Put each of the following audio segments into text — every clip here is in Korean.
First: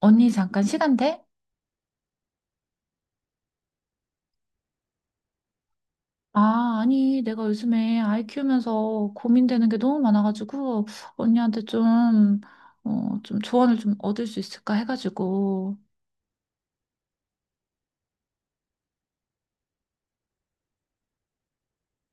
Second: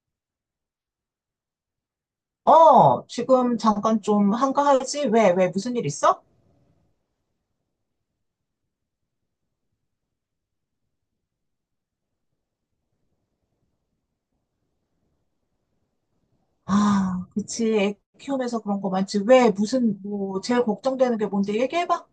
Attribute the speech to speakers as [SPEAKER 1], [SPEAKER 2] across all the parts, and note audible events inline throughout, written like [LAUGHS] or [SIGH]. [SPEAKER 1] 언니 잠깐 시간 돼?
[SPEAKER 2] 어, 지금 잠깐 좀 한가하지? 왜, 무슨 일 있어?
[SPEAKER 1] 아, 아니, 내가 요즘에 아이 키우면서 고민되는 게 너무 많아가지고, 언니한테 좀, 좀 조언을 좀 얻을 수 있을까 해가지고,
[SPEAKER 2] 아, 그치. 애 키우면서 그런 거 많지. 왜, 무슨, 뭐, 제일 걱정되는 게 뭔데? 얘기해봐.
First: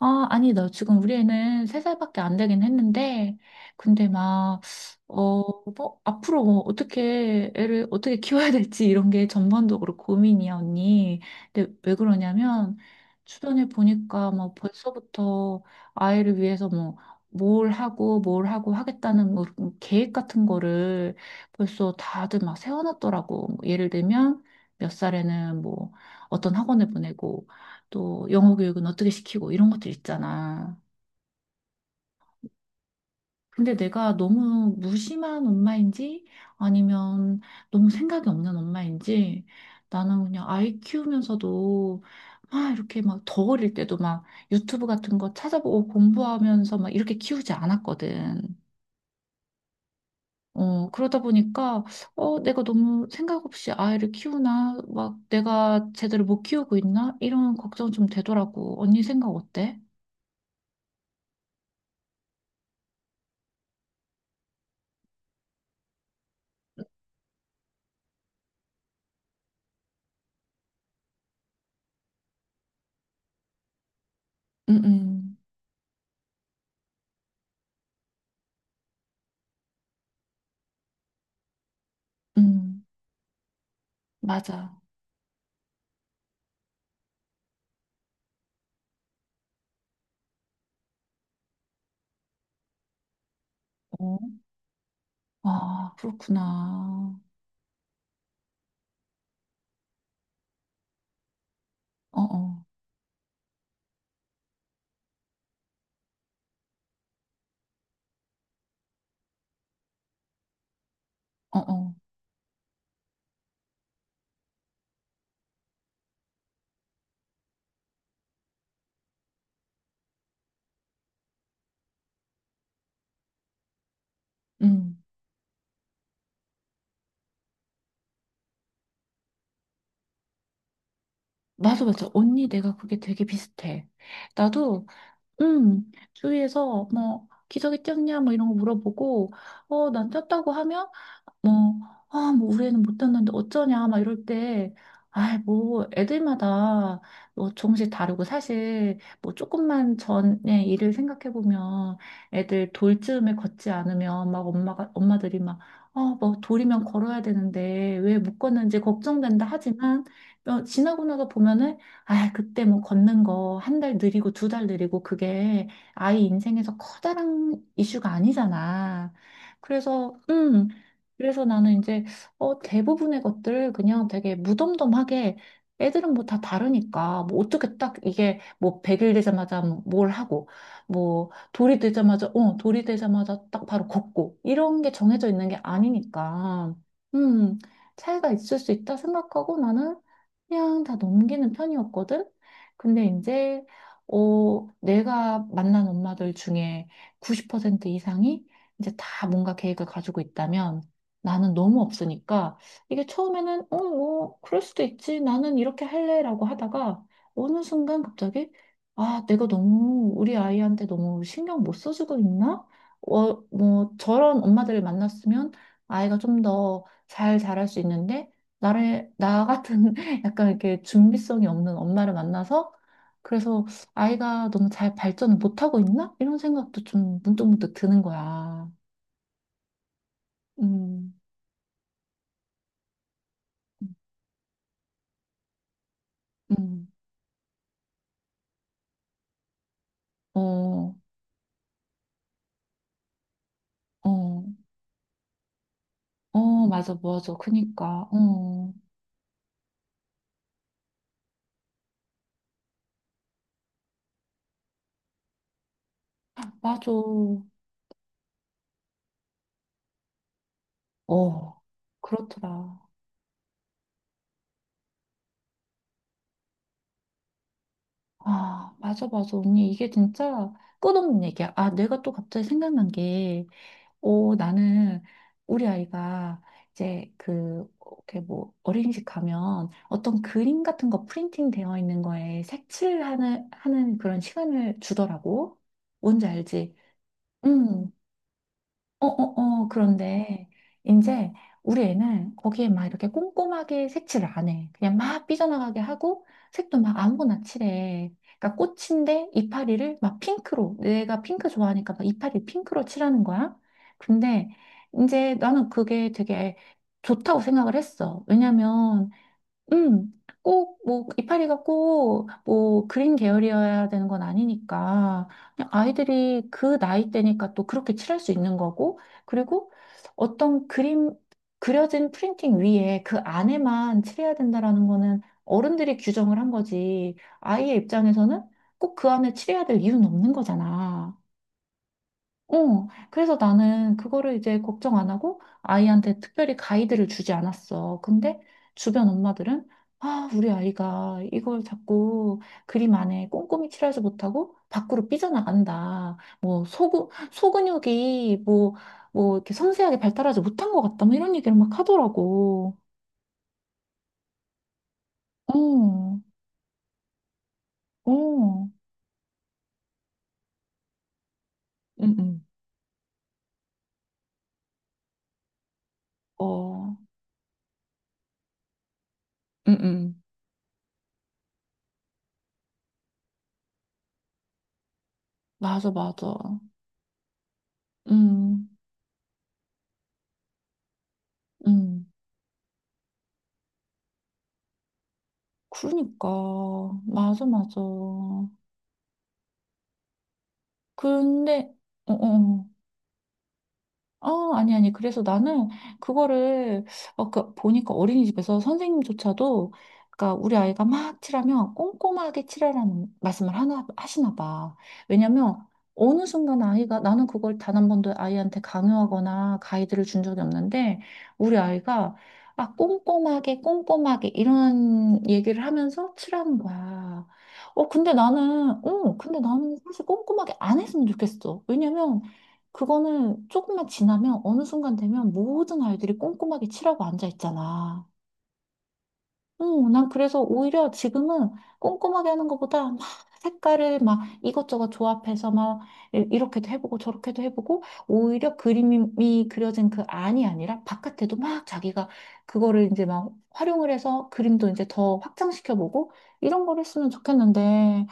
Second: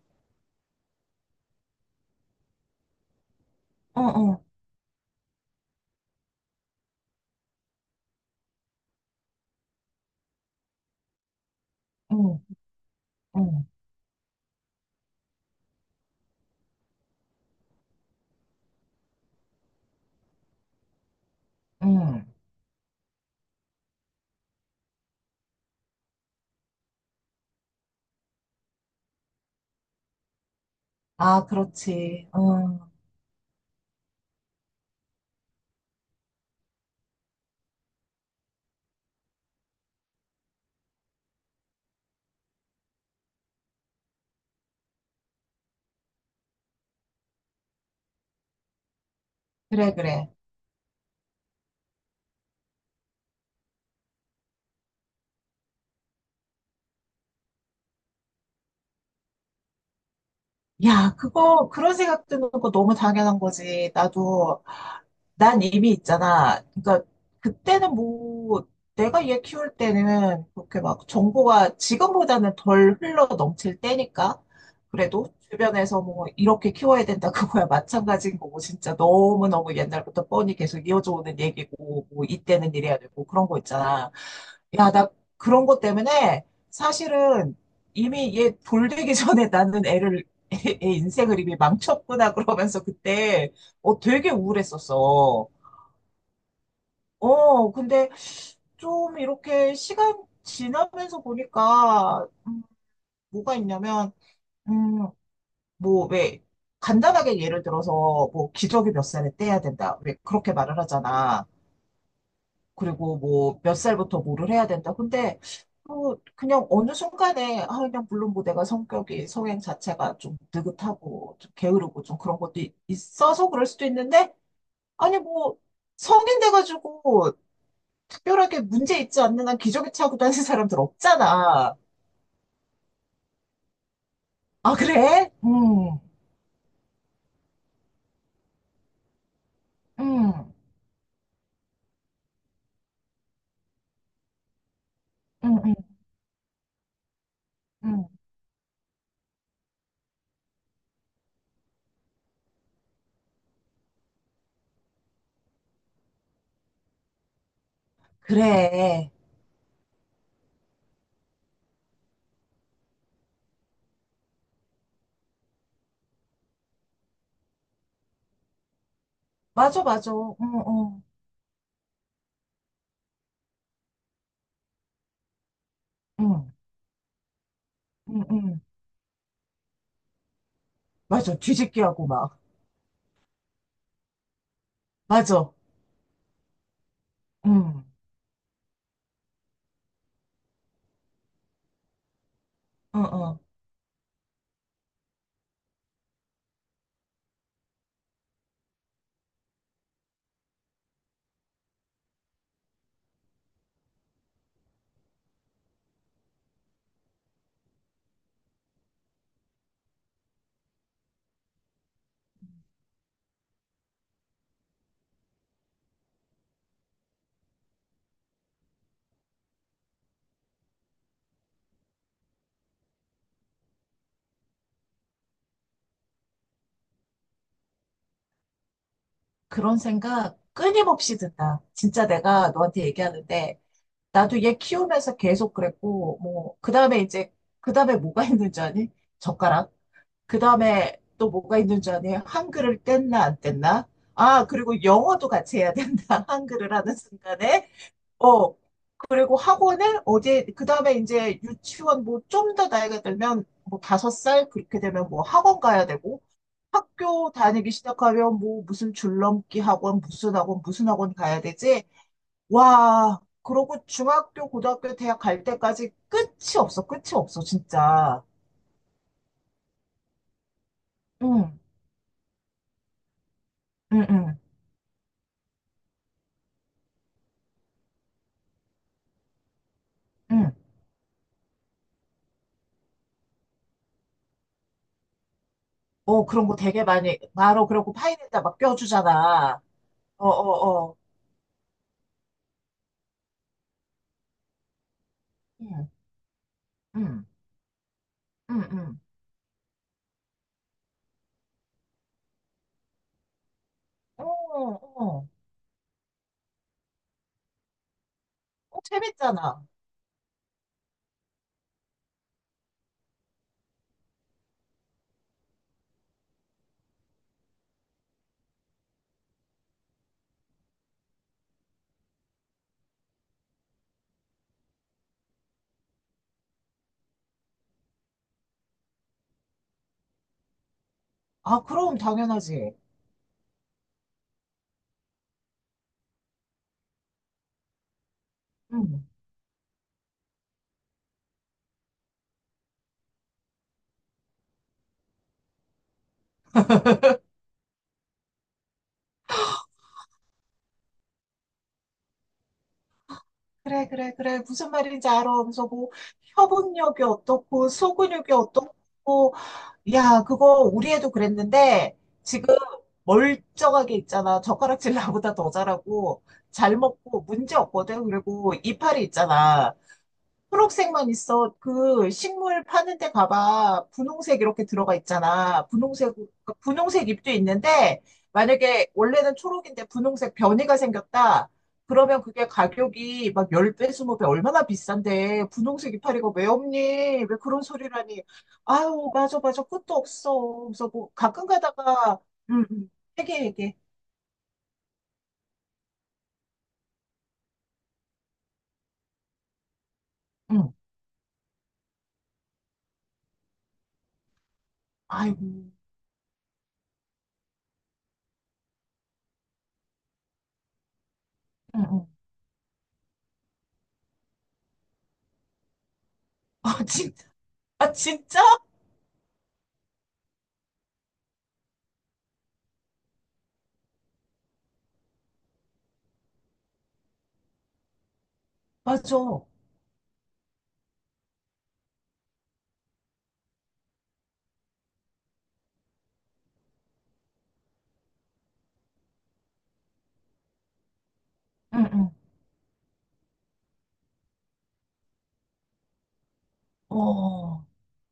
[SPEAKER 1] 아, 아니, 나 지금 우리 애는 세살밖에안 되긴 했는데,
[SPEAKER 2] 응,
[SPEAKER 1] 근데
[SPEAKER 2] 응,
[SPEAKER 1] 막, 어, 뭐, 앞으로 뭐, 어떻게, 애를 어떻게 키워야 될지 이런 게 전반적으로 고민이야, 언니. 근데 왜
[SPEAKER 2] 응,
[SPEAKER 1] 그러냐면, 주변에
[SPEAKER 2] 응,
[SPEAKER 1] 보니까 뭐, 벌써부터 아이를 위해서 뭐, 뭘 하고 하겠다는 뭐, 그런 계획 같은 거를 벌써
[SPEAKER 2] 응.
[SPEAKER 1] 다들 막 세워놨더라고. 뭐 예를 들면, 몇 살에는 뭐, 어떤 학원을 보내고, 또 영어 교육은 어떻게 시키고 이런 것들 있잖아.
[SPEAKER 2] 아, 그렇지. 응.
[SPEAKER 1] 근데 내가 너무 무심한 엄마인지 아니면 너무 생각이 없는 엄마인지 나는 그냥 아이 키우면서도 막 이렇게 막 더 어릴 때도 막 유튜브 같은 거 찾아보고 공부하면서 막 이렇게 키우지 않았거든.
[SPEAKER 2] 그래, 그래.
[SPEAKER 1] 그러다 보니까 내가 너무 생각 없이 아이를 키우나 막 내가 제대로 못 키우고 있나 이런 걱정 좀 되더라고. 언니 생각 어때?
[SPEAKER 2] 야, 그거, 그런 생각 드는 거 너무 당연한 거지. 나도 난 이미 있잖아. 그러니까 그때는 뭐 내가 얘 키울 때는 그렇게 막 정보가 지금보다는 덜 흘러 넘칠 때니까
[SPEAKER 1] 응,
[SPEAKER 2] 그래도
[SPEAKER 1] 응,
[SPEAKER 2] 주변에서 뭐 이렇게 키워야 된다 그거야 [LAUGHS] 마찬가지인 거고 진짜 너무너무 옛날부터 뻔히 계속 이어져 오는 얘기고 뭐 이때는
[SPEAKER 1] 응.
[SPEAKER 2] 이래야 되고 그런 거 있잖아.
[SPEAKER 1] 맞아.
[SPEAKER 2] 야, 나 그런 것 때문에 사실은 이미 얘 돌되기 전에 나는 애를 [LAUGHS] 애 인생을 이미 망쳤구나 그러면서 그때 어,
[SPEAKER 1] 어.
[SPEAKER 2] 되게 우울했었어.
[SPEAKER 1] 아, 그렇구나.
[SPEAKER 2] 어, 근데 좀 이렇게 시간 지나면서 보니까,
[SPEAKER 1] 어어,
[SPEAKER 2] 뭐가 있냐면, 음, 뭐, 왜, 간단하게 예를 들어서, 뭐, 기저귀 몇 살에 떼야 된다. 왜, 그렇게 말을 하잖아.
[SPEAKER 1] 어어.
[SPEAKER 2] 그리고 뭐, 몇 살부터 뭐를 해야 된다. 근데, 뭐, 그냥 어느 순간에, 아, 그냥 물론 뭐 내가 성격이, 성향 자체가 좀 느긋하고, 좀 게으르고, 좀 그런 것도 있어서 그럴 수도 있는데,
[SPEAKER 1] 음.
[SPEAKER 2] 아니, 뭐, 성인 돼가지고, 특별하게 문제 있지 않는 한 기저귀 차고 다니는 사람들 없잖아.
[SPEAKER 1] 맞아, 맞아. 언니, 내가 그게 되게 비슷해.
[SPEAKER 2] 아,
[SPEAKER 1] 나도,
[SPEAKER 2] 그래? 응,
[SPEAKER 1] 주위에서 뭐, 기저귀 쪘냐, 뭐 이런 거 물어보고, 어, 난 쪘다고
[SPEAKER 2] 응,
[SPEAKER 1] 하면, 뭐, 아, 뭐, 우리 애는 못했는데 어쩌냐, 막 이럴 때, 아이,
[SPEAKER 2] 응, 응,
[SPEAKER 1] 뭐, 애들마다 뭐 조금씩
[SPEAKER 2] 응,
[SPEAKER 1] 다르고, 사실, 뭐, 조금만 전에 일을 생각해보면, 애들 돌쯤에 걷지 않으면, 엄마들이 막, 어, 뭐, 돌이면 걸어야 되는데, 왜 못 걷는지
[SPEAKER 2] 그래.
[SPEAKER 1] 걱정된다 하지만, 어, 지나고 나서 보면은, 아, 그때 뭐, 걷는 거, 한 달 느리고, 두 달 느리고, 그게 아이 인생에서 커다란 이슈가 아니잖아.
[SPEAKER 2] 맞아, 맞아.
[SPEAKER 1] 그래서,
[SPEAKER 2] 응, 응,
[SPEAKER 1] 그래서 나는 이제 대부분의 것들을 그냥 되게 무덤덤하게, 애들은 뭐 다
[SPEAKER 2] 응,
[SPEAKER 1] 다르니까 뭐 어떻게 딱
[SPEAKER 2] 응,
[SPEAKER 1] 이게
[SPEAKER 2] 응.
[SPEAKER 1] 뭐 100일 되자마자 뭘 하고 뭐
[SPEAKER 2] 맞아. 뒤집기 하고 막.
[SPEAKER 1] 돌이 되자마자 딱 바로 걷고 이런 게 정해져 있는
[SPEAKER 2] 맞아.
[SPEAKER 1] 게 아니니까, 음,
[SPEAKER 2] 응,
[SPEAKER 1] 차이가 있을 수 있다 생각하고 나는 그냥 다 넘기는 편이었거든.
[SPEAKER 2] 응,
[SPEAKER 1] 근데
[SPEAKER 2] 응.
[SPEAKER 1] 이제 내가 만난 엄마들 중에 90% 이상이 이제 다 뭔가 계획을 가지고 있다면 나는 너무 없으니까, 이게 처음에는, 어, 뭐 그럴 수도 있지. 나는 이렇게 할래라고 하다가 어느 순간 갑자기 아, 내가 너무 우리 아이한테 너무 신경 못 써주고 있나? 어, 뭐 저런 엄마들을 만났으면 아이가 좀 더 잘 자랄 수 있는데 나를 나 같은 [LAUGHS] 약간 이렇게 준비성이 없는 엄마를 만나서 그래서 아이가 너무 잘 발전을 못하고 있나? 이런 생각도 좀 문득문득 드는 거야.
[SPEAKER 2] 그런 생각
[SPEAKER 1] 음.
[SPEAKER 2] 끊임없이 든다. 진짜 내가 너한테 얘기하는데,
[SPEAKER 1] 음.
[SPEAKER 2] 나도 얘 키우면서 계속 그랬고, 뭐, 그
[SPEAKER 1] 음.
[SPEAKER 2] 다음에 이제, 그 다음에 뭐가 있는 줄 아니? 젓가락. 그
[SPEAKER 1] 어,
[SPEAKER 2] 다음에 또 뭐가 있는 줄 아니? 한글을 뗐나 안 뗐나?
[SPEAKER 1] 어,
[SPEAKER 2] 아, 그리고 영어도 같이 해야 된다. [LAUGHS]
[SPEAKER 1] 어,
[SPEAKER 2] 한글을
[SPEAKER 1] 맞아,
[SPEAKER 2] 하는
[SPEAKER 1] 맞아.
[SPEAKER 2] 순간에.
[SPEAKER 1] 그니까,
[SPEAKER 2] 어,
[SPEAKER 1] 어,
[SPEAKER 2] 그리고 학원을 어디 그 다음에 이제 유치원 뭐 좀 더 나이가 들면 뭐 다섯 살 그렇게 되면 뭐 학원 가야 되고
[SPEAKER 1] 맞아.
[SPEAKER 2] 학교 다니기 시작하면 뭐 무슨 줄넘기 학원, 무슨 학원, 무슨 학원 가야
[SPEAKER 1] 어,
[SPEAKER 2] 되지?
[SPEAKER 1] 그렇더라.
[SPEAKER 2] 와, 그러고 중학교, 고등학교, 대학 갈 때까지 끝이 없어. 끝이 없어, 진짜.
[SPEAKER 1] 아, 맞아, 맞아. 언니, 이게 진짜 끝없는 얘기야.
[SPEAKER 2] 응,
[SPEAKER 1] 아, 내가 또 갑자기 생각난 게,
[SPEAKER 2] 응,
[SPEAKER 1] 어,
[SPEAKER 2] 응.
[SPEAKER 1] 나는 우리 아이가 이제 그, 이렇게 뭐, 어린이집 가면 어떤
[SPEAKER 2] 응.
[SPEAKER 1] 그림 같은 거 프린팅 되어 있는 거에 하는 그런 시간을 주더라고.
[SPEAKER 2] 어,
[SPEAKER 1] 뭔지
[SPEAKER 2] 그런 거
[SPEAKER 1] 알지?
[SPEAKER 2] 되게 많이, 마로
[SPEAKER 1] 음.
[SPEAKER 2] 그러고 파인에다 막
[SPEAKER 1] 어, 어,
[SPEAKER 2] 껴주잖아.
[SPEAKER 1] 어,
[SPEAKER 2] 어,
[SPEAKER 1] 그런데
[SPEAKER 2] 어, 어.
[SPEAKER 1] 이제 우리 애는 거기에 막 이렇게 꼼꼼하게 색칠을 안 해. 그냥 막 삐져나가게
[SPEAKER 2] 응,
[SPEAKER 1] 하고 색도 막
[SPEAKER 2] 응,
[SPEAKER 1] 아무거나 칠해. 그러니까
[SPEAKER 2] 응, 응.
[SPEAKER 1] 꽃인데 이파리를 막 핑크로, 내가 핑크 좋아하니까 막 이파리 핑크로 칠하는 거야.
[SPEAKER 2] 어,
[SPEAKER 1] 근데
[SPEAKER 2] 어.
[SPEAKER 1] 이제 나는 그게 되게 좋다고 생각을 했어.
[SPEAKER 2] 어,
[SPEAKER 1] 왜냐면
[SPEAKER 2] 재밌잖아.
[SPEAKER 1] 음, 꼭, 뭐, 이파리가 꼭, 뭐, 그린 계열이어야 되는 건 아니니까, 그냥 아이들이 그 나이 때니까 또 그렇게 칠할 수 있는 거고, 그리고 어떤 그림, 그려진 프린팅 위에 그 안에만 칠해야 된다라는 거는 어른들이 규정을 한 거지, 아이의 입장에서는 꼭 그 안에 칠해야 될 이유는 없는 거잖아.
[SPEAKER 2] 아, 그럼 당연하지.
[SPEAKER 1] 어, 그래서 나는 그거를 이제 걱정 안 하고 아이한테 특별히 가이드를 주지 않았어. 근데
[SPEAKER 2] 응.
[SPEAKER 1] 주변 엄마들은 아, 우리 아이가 이걸 자꾸 그림 안에 꼼꼼히 칠하지 못하고 밖으로 삐져나간다. 뭐, 소근육이 뭐, 뭐, 이렇게 섬세하게 발달하지 못한 것 같다. 뭐 이런 얘기를 막 하더라고.
[SPEAKER 2] 그래, 그래, 그래. 무슨 말인지 알아. 하면서 뭐,
[SPEAKER 1] 어,
[SPEAKER 2] 협응력이 어떻고, 소근육이
[SPEAKER 1] 어,
[SPEAKER 2] 어떻고. 야, 그거 우리 애도 그랬는데,
[SPEAKER 1] 응, 응.
[SPEAKER 2] 지금 멀쩡하게 있잖아. 젓가락질 나보다 더 잘하고, 잘
[SPEAKER 1] 어,
[SPEAKER 2] 먹고, 문제 없거든. 그리고 이파리 있잖아.
[SPEAKER 1] 응, 응.
[SPEAKER 2] 초록색만 있어. 그 식물 파는 데 가봐. 분홍색 이렇게 들어가 있잖아.
[SPEAKER 1] 맞아,
[SPEAKER 2] 분홍색,
[SPEAKER 1] 맞아.
[SPEAKER 2] 그 분홍색 잎도 있는데,
[SPEAKER 1] 음,
[SPEAKER 2] 만약에 원래는 초록인데 분홍색 변이가 생겼다.
[SPEAKER 1] 음.
[SPEAKER 2] 그러면 그게 가격이 막 10배, 20배 얼마나 비싼데, 분홍색
[SPEAKER 1] 그러니까
[SPEAKER 2] 이파리가 왜 없니? 왜
[SPEAKER 1] 맞아,
[SPEAKER 2] 그런
[SPEAKER 1] 맞아.
[SPEAKER 2] 소리를 하니? 아유, 맞아, 맞아. 끝도 없어. 그래서 뭐, 가끔
[SPEAKER 1] 근데 어,
[SPEAKER 2] 가다가,
[SPEAKER 1] 어,
[SPEAKER 2] 응,
[SPEAKER 1] 어.
[SPEAKER 2] 응, 얘기해, 얘기해.
[SPEAKER 1] 어, 아니, 아니. 그래서 나는 그거를, 어, 그, 보니까 어린이집에서 선생님조차도, 그러니까 우리
[SPEAKER 2] 응,
[SPEAKER 1] 아이가 막 칠하면 꼼꼼하게 칠하라는 말씀을 하시나 봐.
[SPEAKER 2] 아이고,
[SPEAKER 1] 왜냐면
[SPEAKER 2] 응,
[SPEAKER 1] 어느 순간 아이가, 나는 그걸 단 한 번도 아이한테 강요하거나 가이드를 준 적이 없는데, 우리
[SPEAKER 2] 응.
[SPEAKER 1] 아이가, 아, 꼼꼼하게, 꼼꼼하게, 이런 얘기를 하면서 칠하는
[SPEAKER 2] 아, 진,
[SPEAKER 1] 거야.
[SPEAKER 2] 아, 진짜?
[SPEAKER 1] 어, 근데 나는 사실 꼼꼼하게 안 했으면 좋겠어. 왜냐면, 그거는 조금만 지나면 어느 순간 되면 모든 아이들이 꼼꼼하게 칠하고 앉아 있잖아.
[SPEAKER 2] 맞아.
[SPEAKER 1] 어, 난 그래서 오히려 지금은 꼼꼼하게 하는 것보다 막 색깔을 막 이것저것 조합해서 막 이렇게도 해보고 저렇게도 해보고 오히려 그림이 그려진 그 안이 아니라 바깥에도 막
[SPEAKER 2] 응,
[SPEAKER 1] 자기가
[SPEAKER 2] 응.
[SPEAKER 1] 그거를 이제 막 활용을 해서 그림도 이제 더 확장시켜보고 이런 걸 했으면
[SPEAKER 2] 어.
[SPEAKER 1] 좋겠는데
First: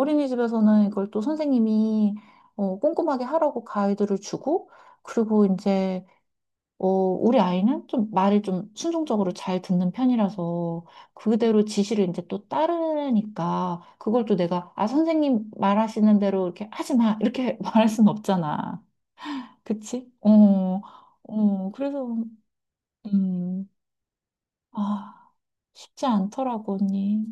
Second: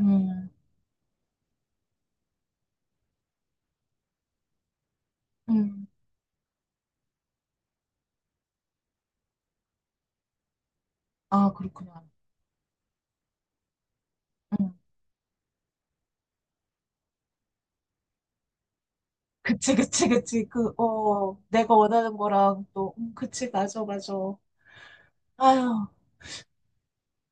[SPEAKER 2] 음,
[SPEAKER 1] 이걸 또 선생님이 어, 꼼꼼하게 하라고 가이드를 주고 그리고
[SPEAKER 2] 음.
[SPEAKER 1] 이제 어, 우리 아이는 좀 말을 좀 순종적으로 잘 듣는 편이라서
[SPEAKER 2] 아,
[SPEAKER 1] 그대로
[SPEAKER 2] 그렇구나.
[SPEAKER 1] 지시를 이제 또 따르니까 그걸 또 내가
[SPEAKER 2] 음.
[SPEAKER 1] 아, 선생님 말하시는 대로 이렇게 하지 마, 이렇게 [LAUGHS] 말할 순 없잖아.
[SPEAKER 2] 그치, 그치,
[SPEAKER 1] 그치?
[SPEAKER 2] 그치. 그,
[SPEAKER 1] 어,
[SPEAKER 2] 어,
[SPEAKER 1] 어,
[SPEAKER 2] 내가
[SPEAKER 1] 그래서,
[SPEAKER 2] 원하는 거랑 또, 그치,
[SPEAKER 1] 음,
[SPEAKER 2] 맞아, 맞아.
[SPEAKER 1] 아,
[SPEAKER 2] 아휴,
[SPEAKER 1] 쉽지 않더라고, 언니.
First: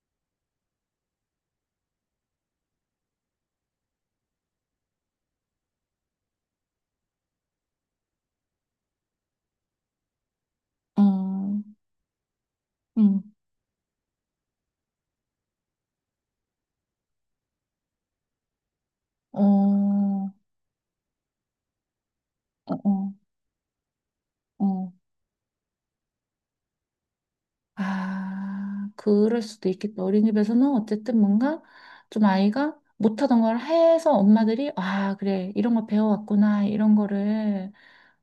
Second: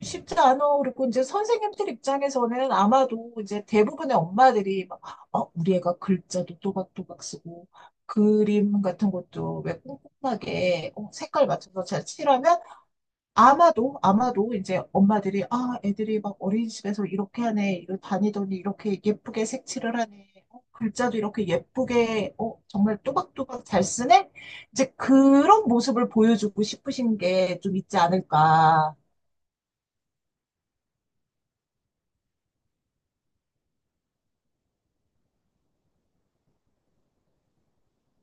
[SPEAKER 2] 쉽지 않아. 그리고 이제 선생님들 입장에서는 아마도 이제 대부분의 엄마들이 막, 어, 우리 애가 글자도 또박또박 쓰고, 그림 같은 것도 왜 꼼꼼하게 어, 색깔
[SPEAKER 1] 어
[SPEAKER 2] 맞춰서 잘 칠하면
[SPEAKER 1] 음,
[SPEAKER 2] 아마도, 아마도 이제 엄마들이, 아, 애들이 막 어린이집에서 이렇게 하네, 이렇게 다니더니 이렇게
[SPEAKER 1] 어,
[SPEAKER 2] 예쁘게 색칠을
[SPEAKER 1] 어,
[SPEAKER 2] 하네, 어, 글자도 이렇게 예쁘게, 어, 정말
[SPEAKER 1] 어.
[SPEAKER 2] 또박또박 잘 쓰네? 이제
[SPEAKER 1] 어.
[SPEAKER 2] 그런 모습을 보여주고 싶으신 게 좀 있지
[SPEAKER 1] 아,
[SPEAKER 2] 않을까.
[SPEAKER 1] 그럴 수도 있겠다. 어린이집에서는 어쨌든 뭔가 좀 아이가 못하던 걸 해서 엄마들이, 아, 그래, 이런 거 배워왔구나, 이런 거를,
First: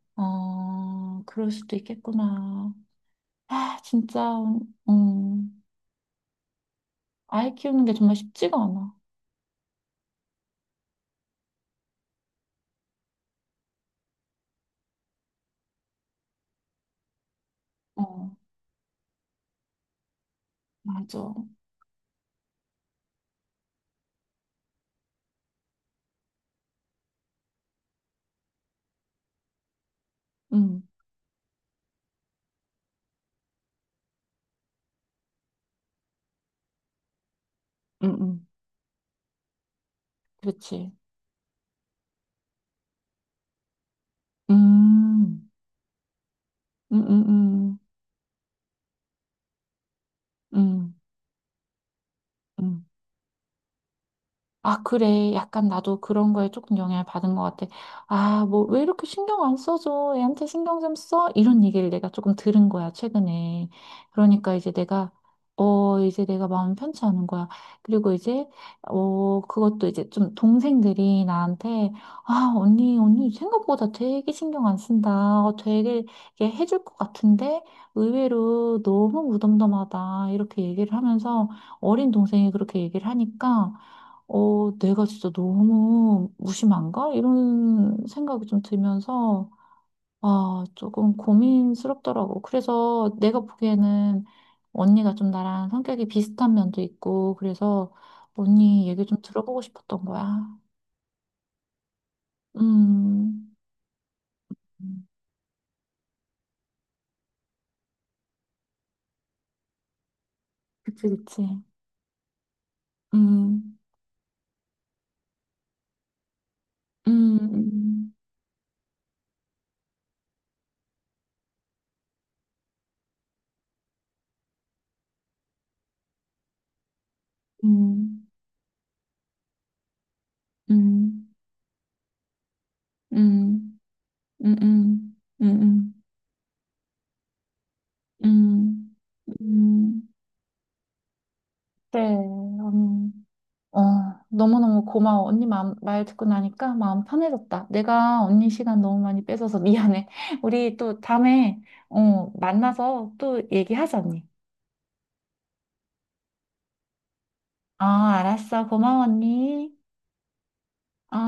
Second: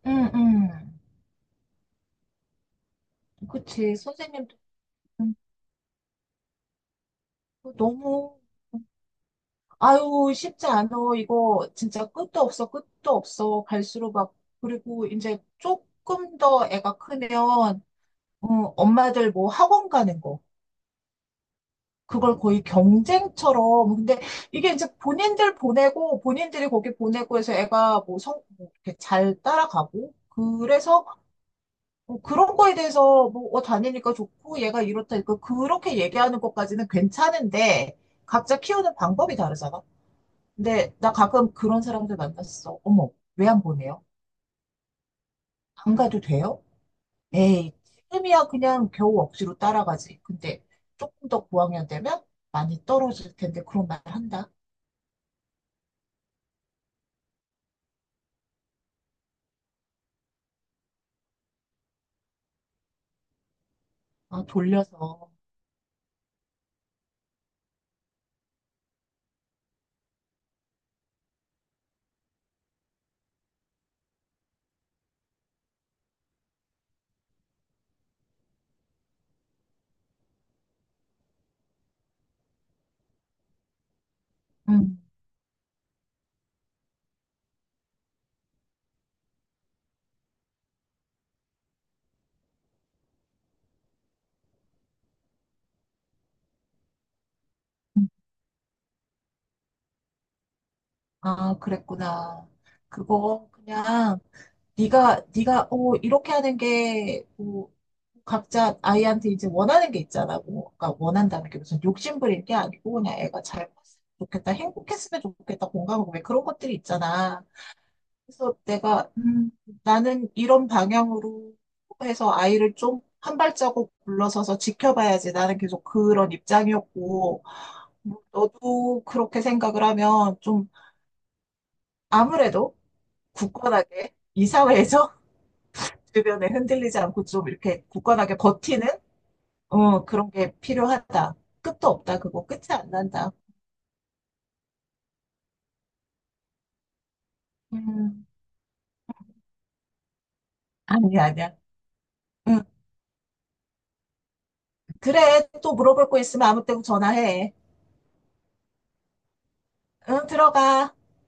[SPEAKER 2] 응, 응.
[SPEAKER 1] 어, 그럴 수도 있겠구나. 아,
[SPEAKER 2] 그치.
[SPEAKER 1] 진짜,
[SPEAKER 2] 선생님도
[SPEAKER 1] 음, 아이 키우는 게 정말
[SPEAKER 2] 너무,
[SPEAKER 1] 쉽지가 않아.
[SPEAKER 2] 아유, 쉽지 않아. 이거 진짜 끝도 없어, 끝도 없어. 갈수록 막, 그리고 이제 조금 더 애가 크면,
[SPEAKER 1] 어,
[SPEAKER 2] 엄마들 뭐 학원 가는 거.
[SPEAKER 1] 맞아.
[SPEAKER 2] 그걸 거의 경쟁처럼. 근데 이게 이제 본인들 보내고, 본인들이 거기 보내고 해서 애가 뭐 성, 뭐 이렇게 잘 따라가고.
[SPEAKER 1] 음,
[SPEAKER 2] 그래서 뭐 그런 거에 대해서 뭐 어, 다니니까 좋고, 얘가 이렇다. 니까 그렇게 얘기하는 것까지는 괜찮은데,
[SPEAKER 1] 음, 음,
[SPEAKER 2] 각자 키우는 방법이 다르잖아.
[SPEAKER 1] 그렇지.
[SPEAKER 2] 근데 나 가끔 그런 사람들 만났어. 어머, 왜 안 보내요?
[SPEAKER 1] 음,
[SPEAKER 2] 안 가도 돼요?
[SPEAKER 1] 음, 음,
[SPEAKER 2] 에이,
[SPEAKER 1] 음,
[SPEAKER 2] 지금이야 그냥 겨우 억지로 따라가지. 근데
[SPEAKER 1] 음.
[SPEAKER 2] 조금 더 고학년 되면 많이
[SPEAKER 1] 음.
[SPEAKER 2] 떨어질 텐데 그런 말 한다.
[SPEAKER 1] 아, 그래. 약간 나도 그런 거에 조금 영향을 받은 것 같아. 아, 뭐, 왜 이렇게 신경 안 써줘? 애한테 신경 좀 써? 이런 얘기를 내가 조금 들은 거야, 최근에.
[SPEAKER 2] 아,
[SPEAKER 1] 그러니까 이제 내가,
[SPEAKER 2] 돌려서.
[SPEAKER 1] 어, 이제 내가 마음 편치 않은 거야. 그리고 이제, 어, 그것도 이제 좀 동생들이 나한테, 아, 언니 생각보다 되게 신경 안 쓴다. 어, 되게 이게 해줄 것 같은데 의외로 너무 무덤덤하다. 이렇게 얘기를 하면서 어린 동생이 그렇게 얘기를 하니까 어,
[SPEAKER 2] 음,
[SPEAKER 1] 내가 진짜 너무 무심한가? 이런 생각이 좀 들면서, 아, 조금 고민스럽더라고. 그래서 내가 보기에는 언니가 좀 나랑 성격이 비슷한 면도 있고, 그래서
[SPEAKER 2] 음.
[SPEAKER 1] 언니 얘기 좀 들어보고 싶었던 거야.
[SPEAKER 2] 아, 그랬구나. 그거
[SPEAKER 1] 음,
[SPEAKER 2] 그냥 네가 어 이렇게 하는 게 뭐, 각자 아이한테 이제 원하는 게 있잖아. 뭐, 그러니까
[SPEAKER 1] 그치, 그치.
[SPEAKER 2] 원한다는 게 무슨 욕심 부릴 게 아니고 그냥 애가 잘
[SPEAKER 1] 음,
[SPEAKER 2] 컸으면 좋겠다, 행복했으면 좋겠다, 공감하고 왜 그런 것들이
[SPEAKER 1] 음,
[SPEAKER 2] 있잖아.
[SPEAKER 1] 음,
[SPEAKER 2] 그래서 내가 나는 이런 방향으로 해서 아이를 좀 한 발자국 물러서서 지켜봐야지. 나는 계속 그런 입장이었고,
[SPEAKER 1] 음,
[SPEAKER 2] 너도 그렇게 생각을 하면 좀
[SPEAKER 1] 음,
[SPEAKER 2] 아무래도
[SPEAKER 1] 음,
[SPEAKER 2] 굳건하게 이
[SPEAKER 1] 음, 음,
[SPEAKER 2] 사회에서
[SPEAKER 1] 음,
[SPEAKER 2] [LAUGHS] 주변에 흔들리지 않고 좀 이렇게 굳건하게 버티는
[SPEAKER 1] 음,
[SPEAKER 2] 어,
[SPEAKER 1] 음.
[SPEAKER 2] 그런 게 필요하다. 끝도
[SPEAKER 1] 그래,
[SPEAKER 2] 없다. 그거 끝이 안 난다.
[SPEAKER 1] 어, 너무너무 고마워. 언니 마음, 말 듣고 나니까 마음 편해졌다. 내가
[SPEAKER 2] 음,
[SPEAKER 1] 언니 시간 너무 많이 뺏어서 미안해. [LAUGHS] 우리 또
[SPEAKER 2] 아니야, 아니야.
[SPEAKER 1] 다음에, 어,
[SPEAKER 2] 응.
[SPEAKER 1] 만나서 또 얘기하자, 언니.
[SPEAKER 2] 그래. 또 물어볼 거 있으면 아무 때고 전화해.
[SPEAKER 1] 아 알았어. 고마워, 언니.
[SPEAKER 2] 응, 들어가.
[SPEAKER 1] 어.